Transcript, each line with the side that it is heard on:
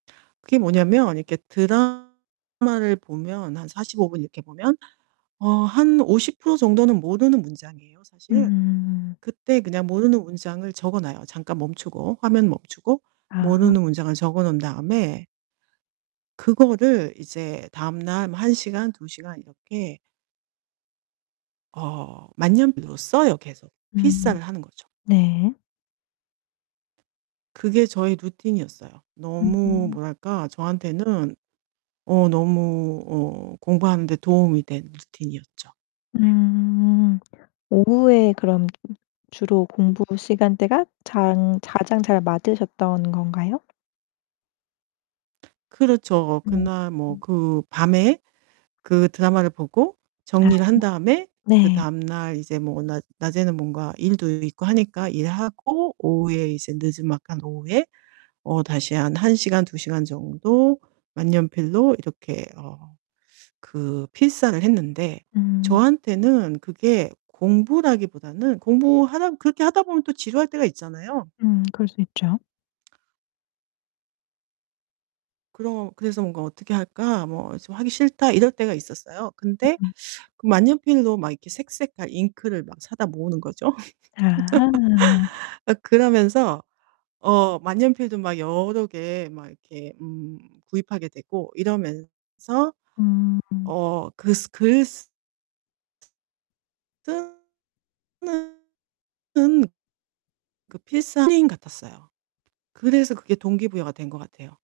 right: 그게 뭐냐면 이렇게 드라마를 보면 한 45 분 이렇게 보면 어 한 50% 정도는 모르는 문장이에요 사실.
left: 음.
right: 그때 그냥 모르는 문장을 적어 놔요. 잠깐 멈추고, 화면 멈추고
left: 아.
right: 모르는 문장을 적어 놓은 다음에 그거를 이제 다음날 뭐 1 시간, 2 시간 이렇게 어 만년필로 써요 계속.
left: 음.
right: 필사를 하는 거죠.
left: 네.
right: 그게 저의 루틴이었어요. 너무
left: 음.
right: 뭐랄까 저한테는 어 너무 어 공부하는데 도움이 된 루틴이었죠. 예.
left: 음. 오후에 그럼 주로 공부 시간대가 장 가장 잘 맞으셨던 건가요?
right: 그렇죠.
left: 음.
right: 그날 뭐 그 밤에 그 드라마를 보고
left: 아.
right: 정리를 한 다음에
left: 네.
right: 그다음 날 이제 뭐 낮 낮에는 뭔가 일도 있고 하니까 일하고 오후에 이제 느즈막한 오후에 어 다시 한 1 시간, 2 시간 정도 만년필로 이렇게 어 그 필사를 했는데
left: 음.
right: 저한테는 그게 공부라기보다는 공부하다 그렇게 하다 보면 또 지루할 때가 있잖아요.
left: 음 그럴 수 있죠.
right: 그러 그래서 뭔가 '어떻게 할까? 뭐 좀 하기 싫다.' 이럴 때가 있었어요. 근데
left: 으음.
right: 그 만년필로 막 이렇게 색색깔 잉크를 막 사다 모으는 거죠.
left: 아.
right: 막 그러면서 어 만년필도 막 여러 개 막 이렇게 음 구입하게 되고 이러면서
left: 음.
right: 어 글쓰 글쓰 쓰는 그 필사인 것 같았어요. 그래서 그게 동기부여가 된 것 같아요.